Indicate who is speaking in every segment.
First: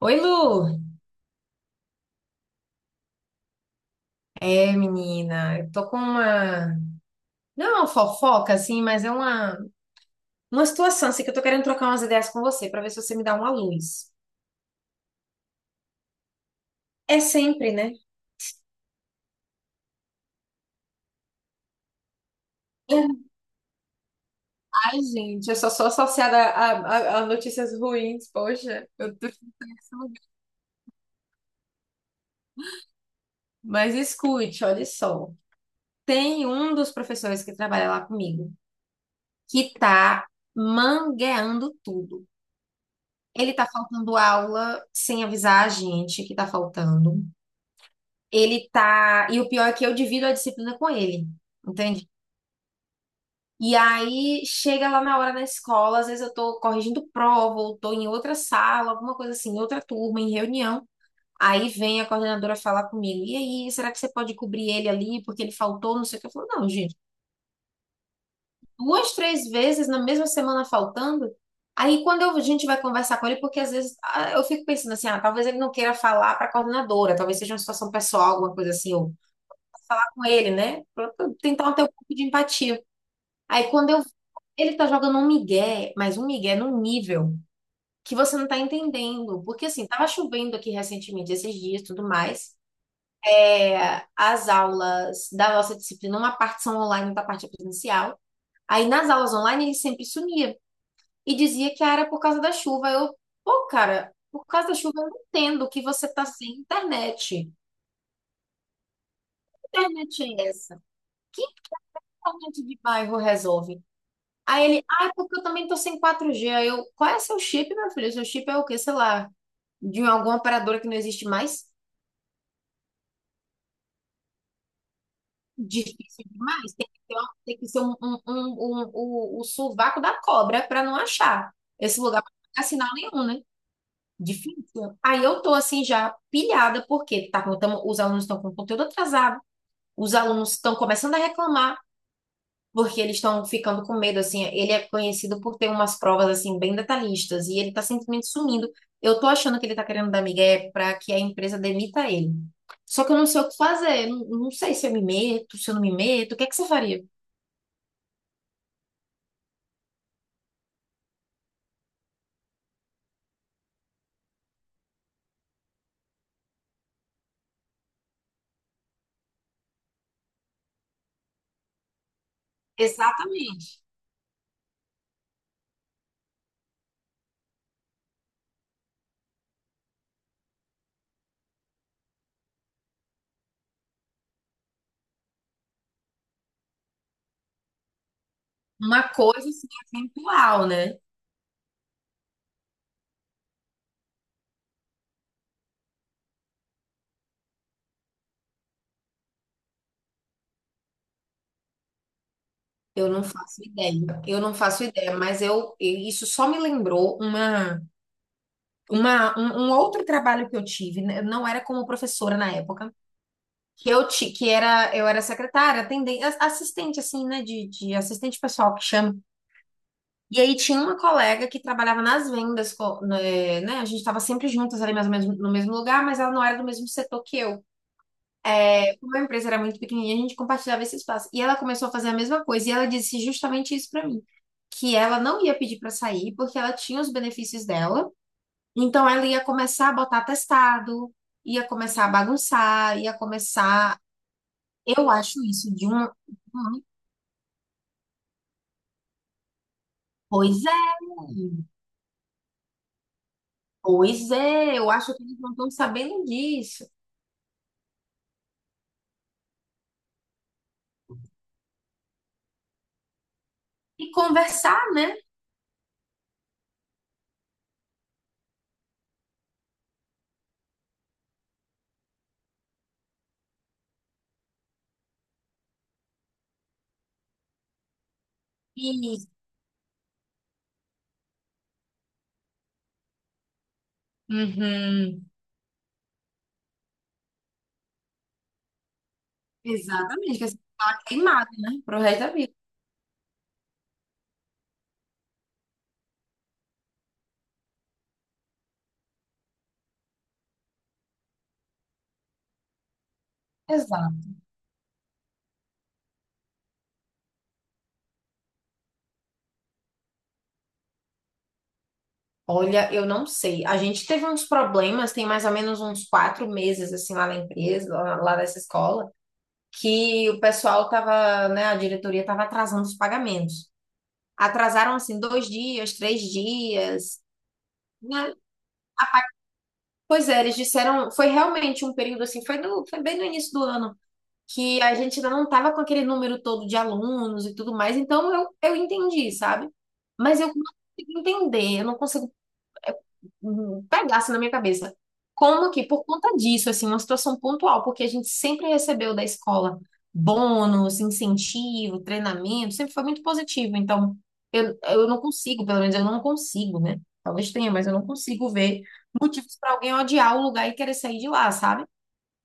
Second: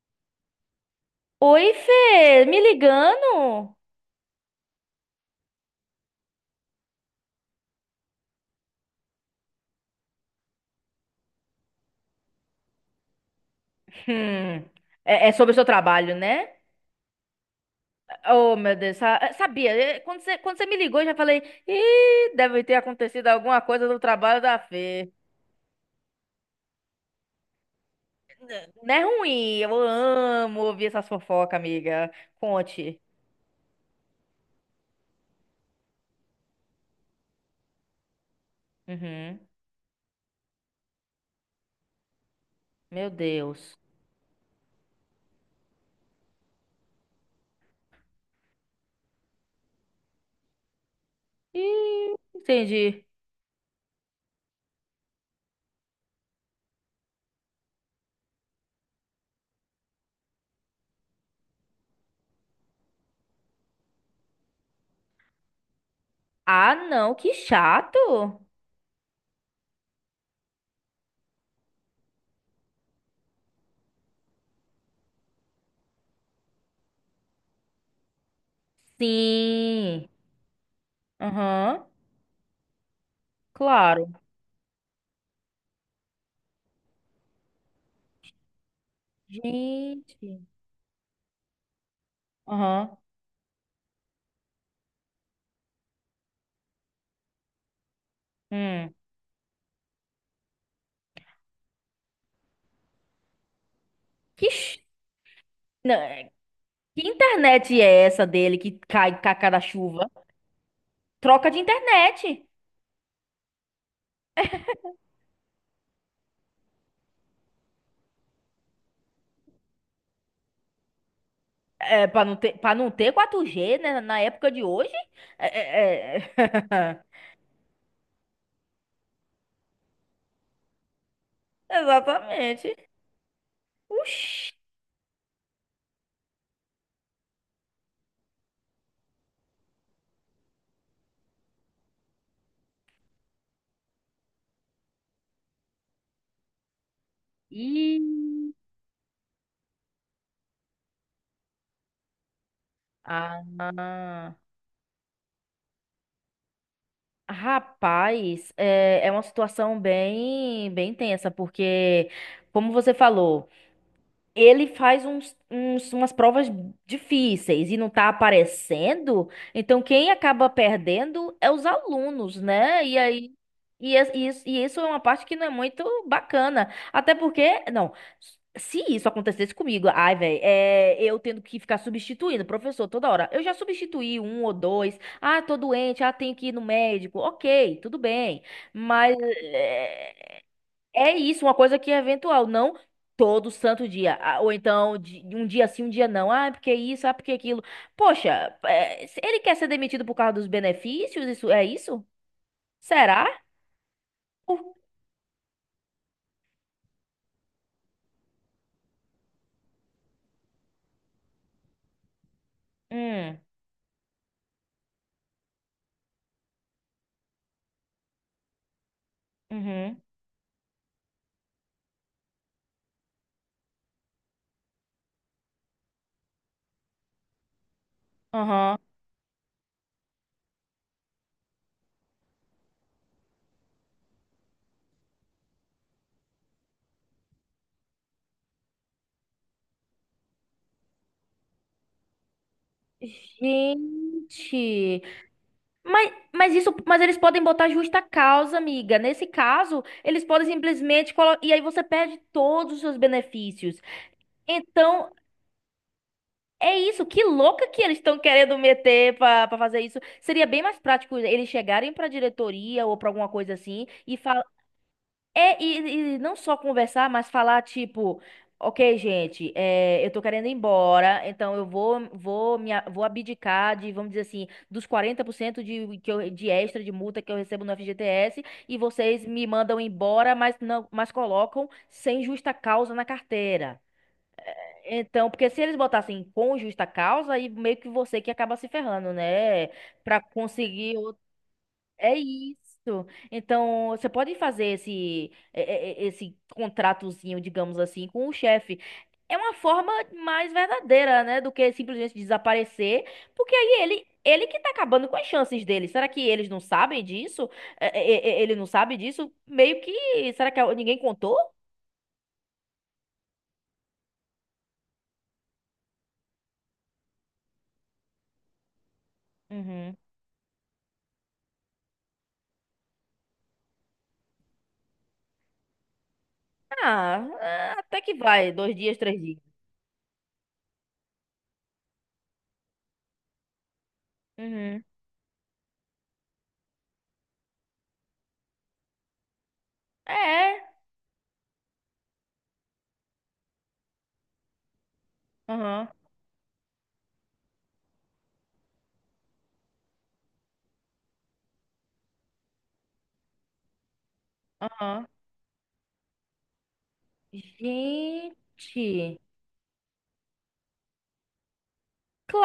Speaker 1: Oi, Lu.
Speaker 2: Oi, Fê, me ligando?
Speaker 1: Menina, eu tô com não é uma fofoca assim, mas é uma situação assim que eu tô querendo trocar umas ideias com você pra ver se você me dá uma luz.
Speaker 2: Hum, é sobre o seu trabalho, né?
Speaker 1: É sempre, né?
Speaker 2: Oh, meu Deus, sabia. Quando você me ligou, eu já falei, ih, deve ter acontecido alguma coisa no trabalho da
Speaker 1: Ai,
Speaker 2: Fê.
Speaker 1: gente, eu só sou associada a notícias ruins, poxa,
Speaker 2: Não é
Speaker 1: eu tô
Speaker 2: ruim, eu
Speaker 1: nesse lugar.
Speaker 2: amo ouvir essas fofocas, amiga. Conte.
Speaker 1: Mas escute, olha só. Tem um dos professores que trabalha lá comigo
Speaker 2: Uhum,
Speaker 1: que tá mangueando tudo.
Speaker 2: meu
Speaker 1: Ele tá
Speaker 2: Deus.
Speaker 1: faltando aula sem avisar a gente que tá faltando. Ele tá. E o pior é que eu divido a disciplina com ele, entende?
Speaker 2: Ih, entendi.
Speaker 1: E aí chega lá na hora na escola, às vezes eu tô corrigindo prova, ou tô em outra sala, alguma coisa assim, em outra turma, em reunião. Aí vem a coordenadora falar comigo, e aí, será que você pode cobrir ele ali, porque ele faltou, não sei o que. Eu falo, não,
Speaker 2: Ah,
Speaker 1: gente,
Speaker 2: não, que chato.
Speaker 1: duas, três vezes na mesma semana faltando. A gente vai conversar com ele, porque às vezes eu fico pensando assim, ah, talvez ele não queira falar para a coordenadora, talvez seja uma situação pessoal, alguma coisa assim, ou
Speaker 2: Sim.
Speaker 1: com ele, né? Pra tentar
Speaker 2: Aham,
Speaker 1: ter um pouco de empatia. Aí quando eu.
Speaker 2: claro.
Speaker 1: Ele tá jogando um migué, mas um migué num nível que você não tá entendendo. Porque assim, tava
Speaker 2: Gente.
Speaker 1: chovendo aqui recentemente, esses dias e tudo mais.
Speaker 2: Aham.
Speaker 1: As aulas da nossa disciplina, uma parte são online, outra parte é presencial. Aí
Speaker 2: Hum.
Speaker 1: nas aulas online ele sempre sumia e dizia que era por causa da chuva. Eu, pô, cara, por
Speaker 2: Que
Speaker 1: causa da chuva eu não entendo que
Speaker 2: Não,
Speaker 1: você tá
Speaker 2: é-
Speaker 1: sem
Speaker 2: Que
Speaker 1: internet.
Speaker 2: internet é essa dele que cai com a cada
Speaker 1: Que
Speaker 2: chuva?
Speaker 1: internet é essa? Que
Speaker 2: Troca de internet.
Speaker 1: internet de bairro resolve? Aí ele, ah, é porque eu também tô sem 4G. Aí eu, qual é seu chip, meu filho? Seu chip é o quê? Sei lá, de alguma operadora que não existe mais?
Speaker 2: É, para não ter 4G, né, na época de hoje? É,
Speaker 1: Difícil
Speaker 2: é,
Speaker 1: demais.
Speaker 2: é.
Speaker 1: Tem que ser o sovaco da cobra para não achar esse lugar pra não pegar
Speaker 2: Exatamente.
Speaker 1: sinal nenhum, né?
Speaker 2: Oxi.
Speaker 1: Difícil. Aí eu tô assim já pilhada, porque os alunos estão com conteúdo atrasado, os alunos estão começando a reclamar. Porque eles estão ficando com medo, assim, ele é conhecido por ter umas provas, assim, bem detalhistas, e ele tá
Speaker 2: Ih.
Speaker 1: simplesmente sumindo. Eu tô achando que ele tá querendo dar migué para que a empresa demita ele. Só que eu não
Speaker 2: Ah,
Speaker 1: sei o que fazer, não, não sei se eu me meto, se eu não me meto, o que é que você faria?
Speaker 2: rapaz, é uma situação bem, bem tensa, porque, como você falou. Ele faz umas provas difíceis e não tá aparecendo, então quem acaba perdendo é os alunos, né? E aí.
Speaker 1: Exatamente.
Speaker 2: E isso é uma parte que não é muito bacana. Até porque, não, se isso acontecesse comigo, ai, velho, eu tendo que ficar substituindo o professor toda hora. Eu já substituí um ou dois. Ah, tô doente, ah, tenho que ir no médico. Ok, tudo bem.
Speaker 1: Uma
Speaker 2: Mas
Speaker 1: coisa, assim,
Speaker 2: é,
Speaker 1: atemporal, né?
Speaker 2: é isso, uma coisa que é eventual, não todo santo dia. Ah, ou então, um dia sim, um dia não. Ah, porque isso, ah, porque aquilo. Poxa, se ele quer ser demitido por causa dos benefícios? Isso é isso?
Speaker 1: Eu não
Speaker 2: Será?
Speaker 1: faço ideia, eu não
Speaker 2: Por-
Speaker 1: faço ideia, mas isso só me lembrou um outro trabalho que eu tive, né? Eu não era como professora na época,
Speaker 2: Hum,
Speaker 1: que eu ti- que era eu era secretária, atendente, assistente assim, né, de assistente pessoal que chama.
Speaker 2: uhum,
Speaker 1: E aí tinha uma colega que trabalhava nas vendas, né, né, a gente estava sempre juntas ali mais ou menos no mesmo lugar, mas ela não era do mesmo setor que eu.
Speaker 2: aham.
Speaker 1: Como a empresa era muito pequenininha, a gente compartilhava esse espaço. E ela começou a fazer a mesma coisa e ela disse justamente isso para mim, que ela não ia pedir para sair porque ela tinha os benefícios dela. Então ela ia começar a botar atestado, ia começar a bagunçar, ia começar,
Speaker 2: Gente,
Speaker 1: eu acho isso de
Speaker 2: mas isso,
Speaker 1: um
Speaker 2: mas eles podem botar justa causa, amiga. Nesse caso, eles podem
Speaker 1: Pois é,
Speaker 2: simplesmente colocar, e aí você perde todos os seus benefícios.
Speaker 1: eu
Speaker 2: Então,
Speaker 1: acho que eles não estão sabendo
Speaker 2: é
Speaker 1: disso.
Speaker 2: isso, que louca que eles estão querendo meter pra fazer isso. Seria bem mais prático eles chegarem pra diretoria ou pra alguma coisa assim
Speaker 1: E
Speaker 2: e falar.
Speaker 1: conversar, né?
Speaker 2: É, e não só conversar, mas falar tipo: ok, gente, eu tô querendo ir embora, então eu vou abdicar de, vamos dizer assim, dos 40% de extra de multa que eu recebo no FGTS e vocês
Speaker 1: E,
Speaker 2: me mandam embora, mas, não, mas colocam sem justa causa na carteira.
Speaker 1: uhum.
Speaker 2: Então, porque se eles botassem com justa causa, aí meio que você que acaba se ferrando, né? Pra
Speaker 1: Exatamente, que assim,
Speaker 2: conseguir.
Speaker 1: tá queimado, né? Pro
Speaker 2: É
Speaker 1: resto da vida.
Speaker 2: isso. Então, você pode fazer esse, é, é, é, esse contratozinho, digamos assim, com o chefe. É uma forma mais verdadeira, né? Do que simplesmente desaparecer. Porque aí ele.
Speaker 1: Exato.
Speaker 2: Ele que tá acabando com as chances dele. Será que eles não sabem disso? Ele não sabe disso? Meio que. Será que ninguém contou?
Speaker 1: Olha, eu não sei. A gente teve uns problemas, tem mais ou menos uns quatro meses, assim, lá na empresa, lá, lá nessa escola,
Speaker 2: Uhum.
Speaker 1: que o pessoal tava, né, a diretoria tava atrasando os pagamentos. Atrasaram, assim, dois dias, três dias,
Speaker 2: Ah, até que
Speaker 1: né?
Speaker 2: vai. Dois dias, três dias.
Speaker 1: Pois é, eles disseram, foi realmente um período assim, foi bem no início do ano, que
Speaker 2: Uhum.
Speaker 1: a gente ainda não estava com aquele número todo de alunos e tudo mais, então eu entendi, sabe? Mas eu não
Speaker 2: É.
Speaker 1: consigo entender, eu não consigo pegasse na minha cabeça. Como que,
Speaker 2: Aham.
Speaker 1: por conta disso, assim, uma situação pontual, porque a gente sempre recebeu da escola bônus, incentivo, treinamento, sempre foi muito positivo. Então,
Speaker 2: Aham.
Speaker 1: eu não consigo, pelo menos eu não consigo, né? Talvez tenha, mas eu não consigo ver
Speaker 2: Gente,
Speaker 1: motivos para alguém odiar o lugar e querer sair de lá, sabe?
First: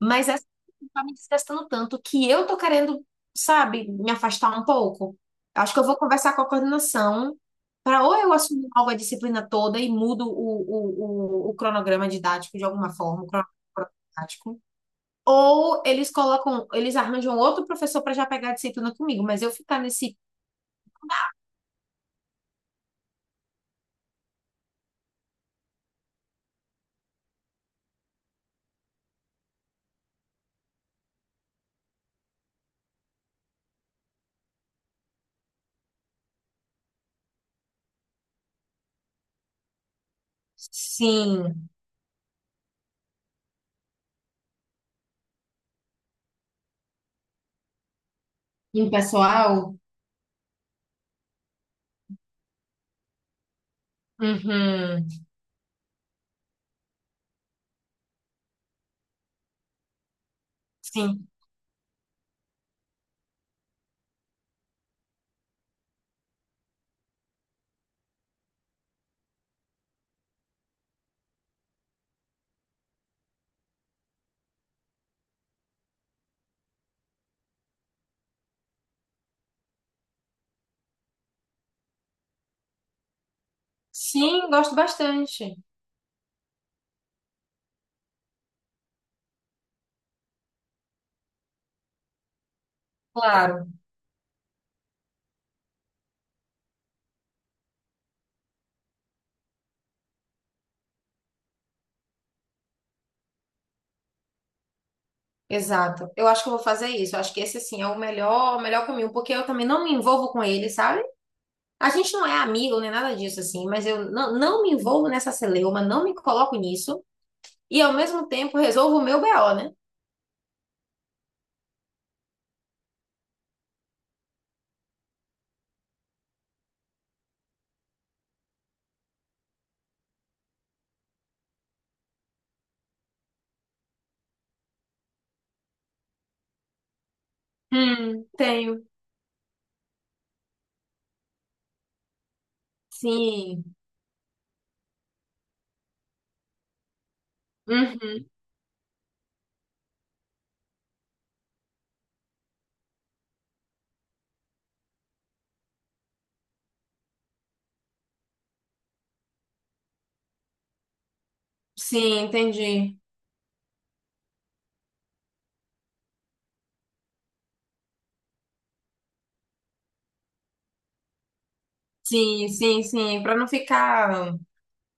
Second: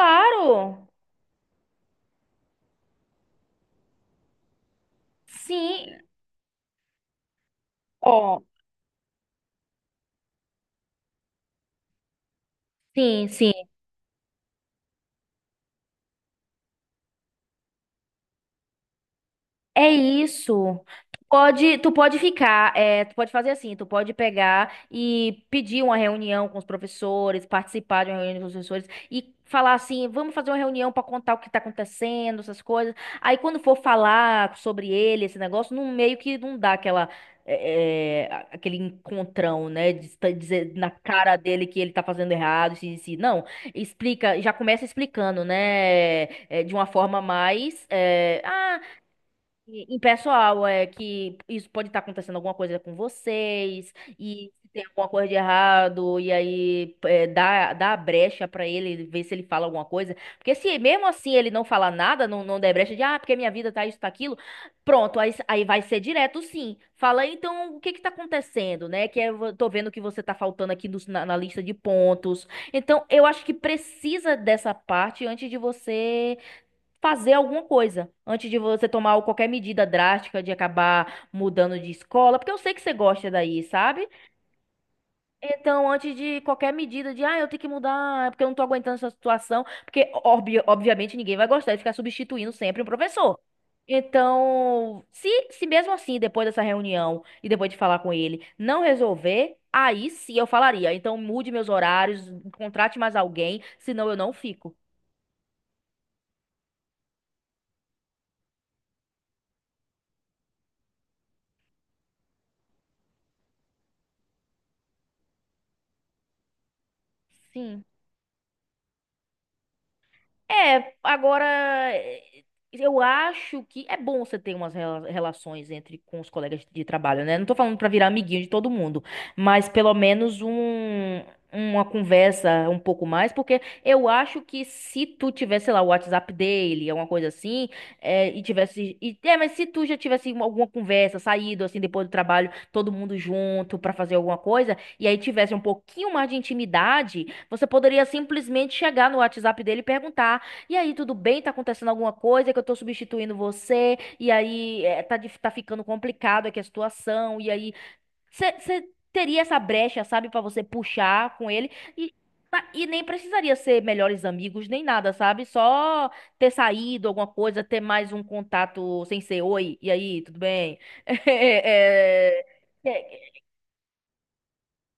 Speaker 1: Mas essa coisa tá me desgastando tanto que eu tô querendo, sabe, me afastar um pouco. Acho que eu vou
Speaker 2: Sim.
Speaker 1: conversar com a coordenação para ou eu
Speaker 2: Ó.
Speaker 1: assumo logo a disciplina toda e mudo o cronograma didático de alguma forma, o
Speaker 2: Sim, sim,
Speaker 1: cronograma didático. Ou eles colocam, eles arranjam outro professor para já pegar a disciplina comigo, mas eu ficar
Speaker 2: é
Speaker 1: nesse
Speaker 2: isso. Tu pode ficar, tu pode fazer assim, tu pode pegar e pedir uma reunião com os professores, participar de uma reunião com os professores e falar assim, vamos fazer uma reunião para contar o que está acontecendo, essas coisas. Aí quando for falar sobre ele, esse negócio, não meio que não dá aquela aquele encontrão, né, de dizer na cara
Speaker 1: sim,
Speaker 2: dele que ele tá fazendo errado, assim, assim. Não, explica, já começa explicando, né, de uma forma mais,
Speaker 1: impessoal,
Speaker 2: pessoal, é que isso pode estar acontecendo alguma coisa com vocês, e se tem
Speaker 1: uhum,
Speaker 2: alguma coisa de errado, e aí dá a brecha pra ele, ver se ele fala alguma coisa. Porque se mesmo
Speaker 1: sim,
Speaker 2: assim ele não falar nada, não der brecha de, ah, porque minha vida tá isso, tá aquilo, pronto, aí vai ser direto sim. Fala, então, o que que tá acontecendo, né? Que eu tô vendo que você tá faltando aqui na lista de pontos. Então, eu acho que precisa dessa parte antes de você fazer alguma coisa antes de você tomar qualquer medida drástica de acabar mudando de escola, porque eu sei que você gosta daí, sabe?
Speaker 1: sim, gosto bastante,
Speaker 2: Então, antes de qualquer medida de, eu tenho que mudar, é porque eu não tô aguentando essa situação, porque obviamente ninguém vai gostar de ficar substituindo sempre um professor.
Speaker 1: claro.
Speaker 2: Então, se mesmo assim, depois dessa reunião e depois de falar com ele, não resolver, aí sim eu falaria. Então, mude meus horários, contrate mais alguém, senão eu não fico.
Speaker 1: Exato. Eu acho que eu vou fazer isso. Eu acho que esse, assim, é o melhor caminho, porque eu também não me envolvo com ele, sabe? A gente não é amigo nem nada disso, assim, mas eu não, não me envolvo nessa celeuma, não me coloco nisso, e
Speaker 2: Sim.
Speaker 1: ao mesmo tempo resolvo o meu BO, né?
Speaker 2: É, agora eh, eu acho que é bom você ter umas relações entre com os colegas de trabalho, né? Não tô falando pra virar amiguinho de todo mundo, mas pelo menos uma conversa um pouco mais, porque eu acho que se tu tivesse, sei lá, o WhatsApp dele, alguma coisa assim,
Speaker 1: Tenho.
Speaker 2: mas se tu já tivesse alguma conversa, saído assim depois do trabalho, todo mundo
Speaker 1: Sim.
Speaker 2: junto pra fazer alguma coisa, e aí tivesse um pouquinho mais de intimidade, você poderia
Speaker 1: Uhum.
Speaker 2: simplesmente chegar no WhatsApp dele e perguntar e aí, tudo bem? Tá acontecendo alguma coisa que eu tô substituindo você? E aí, tá ficando complicado aqui a situação. E aí, você teria essa brecha, sabe, pra você puxar com ele. E,
Speaker 1: Sim,
Speaker 2: e
Speaker 1: entendi.
Speaker 2: nem precisaria ser melhores amigos, nem nada, sabe? Só ter saído alguma coisa, ter mais um contato sem ser oi. E aí, tudo bem?
Speaker 1: Sim, sim,
Speaker 2: É, é,
Speaker 1: sim. Pra não ficar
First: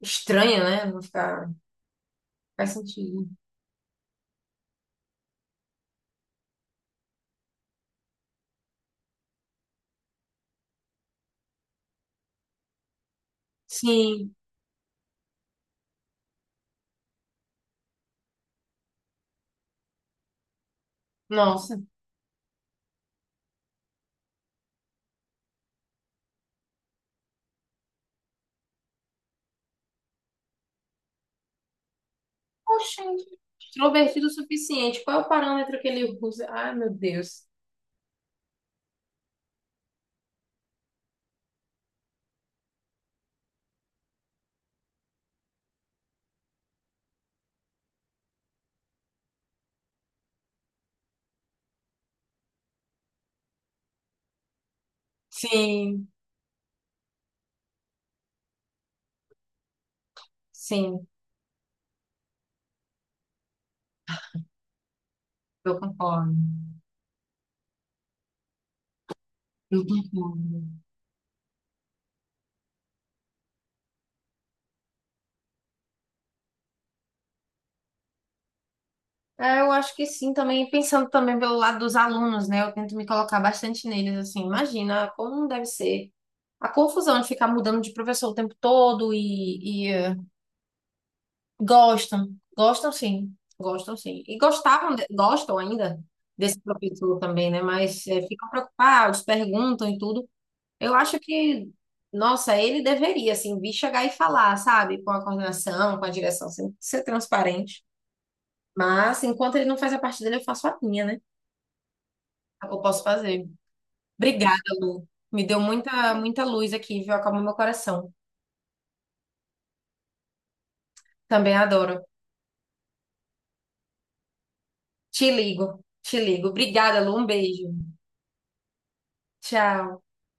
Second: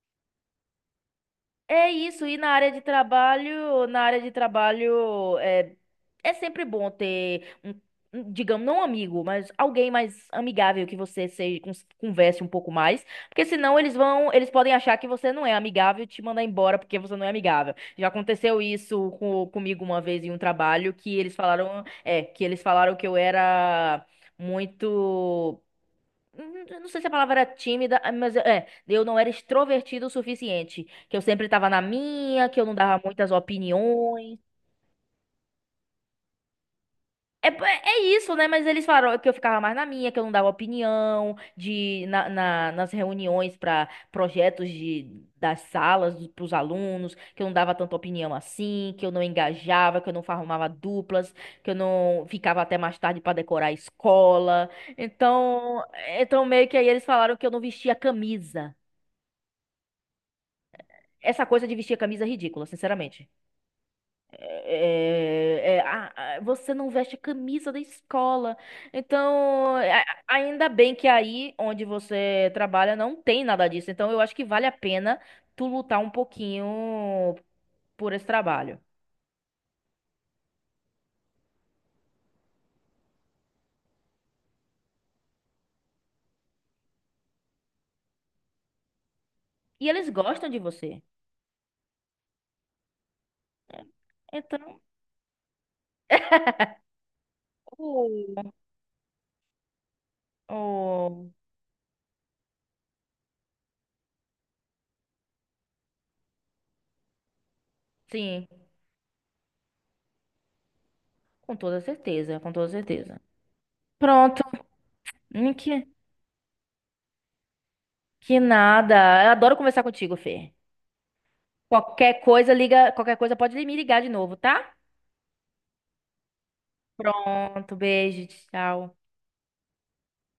Speaker 1: estranho, né? Não ficar.
Speaker 2: É isso, e na área
Speaker 1: Faz
Speaker 2: de
Speaker 1: sentido.
Speaker 2: trabalho, na área de trabalho é é sempre bom ter um, digamos, não um amigo, mas alguém mais amigável que você seja, converse um pouco mais, porque senão
Speaker 1: Sim.
Speaker 2: eles podem achar que você não é amigável e te mandar embora porque você não é amigável. Já aconteceu isso comigo uma vez em um trabalho que eles
Speaker 1: Nossa.
Speaker 2: falaram, é, que eles falaram que eu era muito. Eu não sei se a palavra era tímida, ah, mas eu não era extrovertido o suficiente. Que eu sempre tava na minha, que eu não dava
Speaker 1: Poxa,
Speaker 2: muitas
Speaker 1: extrovertido o
Speaker 2: opiniões.
Speaker 1: suficiente. Qual é o parâmetro que ele usa? Ai, meu Deus.
Speaker 2: É, é é isso, né? Mas eles falaram que eu ficava mais na minha, que eu não dava opinião, nas reuniões para projetos de, das salas para os alunos, que eu não dava tanta opinião assim, que eu não engajava, que eu não formava duplas, que eu não ficava até mais tarde para decorar a escola. Então,
Speaker 1: Sim,
Speaker 2: então meio que aí eles falaram que eu não vestia camisa.
Speaker 1: sim,
Speaker 2: Essa coisa de vestir a camisa é ridícula, sinceramente.
Speaker 1: eu concordo.
Speaker 2: Você não veste a camisa da escola. Então,
Speaker 1: Eu concordo.
Speaker 2: ainda bem que aí onde você trabalha não tem nada disso. Então, eu acho que vale a pena tu lutar um pouquinho por esse trabalho.
Speaker 1: É, eu acho que sim, também pensando também pelo lado dos alunos, né? Eu tento me colocar bastante neles, assim, imagina como deve ser a confusão de ficar mudando de professor o tempo todo
Speaker 2: E eles gostam de você.
Speaker 1: gostam, gostam sim, gostam sim.
Speaker 2: Então,
Speaker 1: Gostam ainda desse professor também, né? Mas ficam
Speaker 2: oh,
Speaker 1: preocupados, perguntam e tudo. Eu acho
Speaker 2: oh,
Speaker 1: que, nossa, ele deveria, assim, vir chegar e falar, sabe? Com a coordenação, com a direção, assim, ser transparente.
Speaker 2: sim,
Speaker 1: Mas, enquanto ele não faz a parte dele, eu faço a minha, né?
Speaker 2: com toda certeza, com
Speaker 1: É
Speaker 2: toda
Speaker 1: o que eu posso
Speaker 2: certeza.
Speaker 1: fazer.
Speaker 2: Pronto.
Speaker 1: Obrigada, Lu. Me
Speaker 2: Hum,
Speaker 1: deu
Speaker 2: Que,
Speaker 1: muita, muita luz aqui, viu? Acalmou meu coração.
Speaker 2: que nada. Eu adoro conversar contigo, Fê.
Speaker 1: Também adoro.
Speaker 2: Qualquer coisa, liga, qualquer coisa pode me ligar de novo, tá?
Speaker 1: Te ligo, te ligo. Obrigada, Lu. Um beijo.
Speaker 2: Pronto, beijo, tchau.
Speaker 1: Tchau.